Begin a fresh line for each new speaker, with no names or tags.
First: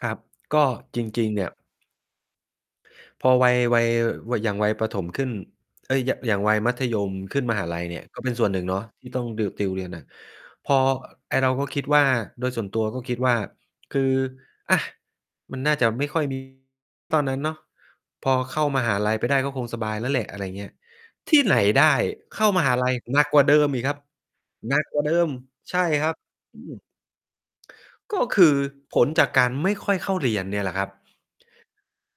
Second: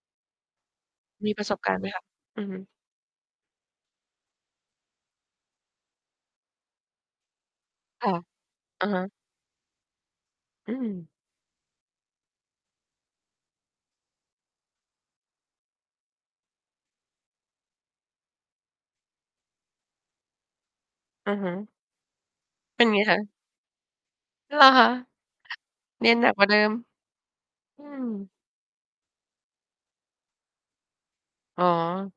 ครับ ก็จริ
ม
ง
ี
ๆ เ
ป
น
ร
ี่
ะ
ย
สบการณ์ไหมคะ? อือฮึ
พอวัย วัย ว อย่างวัยประถมขึ้น เอ๊ย อย่าง อย่างวัยมัธยมขึ้นมหาลัยเนี่
ค
ย
่ะ
ก็เป็นส่วนหนึ่งเนา
อ
ะ
ะฮะ
ที่ต้องดิว ติวเรียนหนัก พ
อื
อ อ
ม
ไอ้เราก็คิดว่า โดยส่วนตัวก็คิดว่า คือ อะ มันน่าจะไม่ค่อย มี ตอนนั้นเนาะ พอเข้ามหาลัยไปได้ก็คงสบายแล้วแหละ อะไรเงี้ย
อื
ท
อ
ี่
ฮึ
ไหนได้ เข้ามหา
เป็
ลั
น
ย
ไงค
หนั
ะ?
กกว่าเดิมอีกครับ
เหรอ
หนั
ค
ก
ะ?
กว่าเดิม! ใช่ค
เรี
รั
ย
บ
นหนักกว่าเด
อ
ิ
ื
ม
ม
อื
ก็
ม
คือผลจากการไม่ค่อยเข้าเรียนเนี่ยแหละครับ
อ๋อ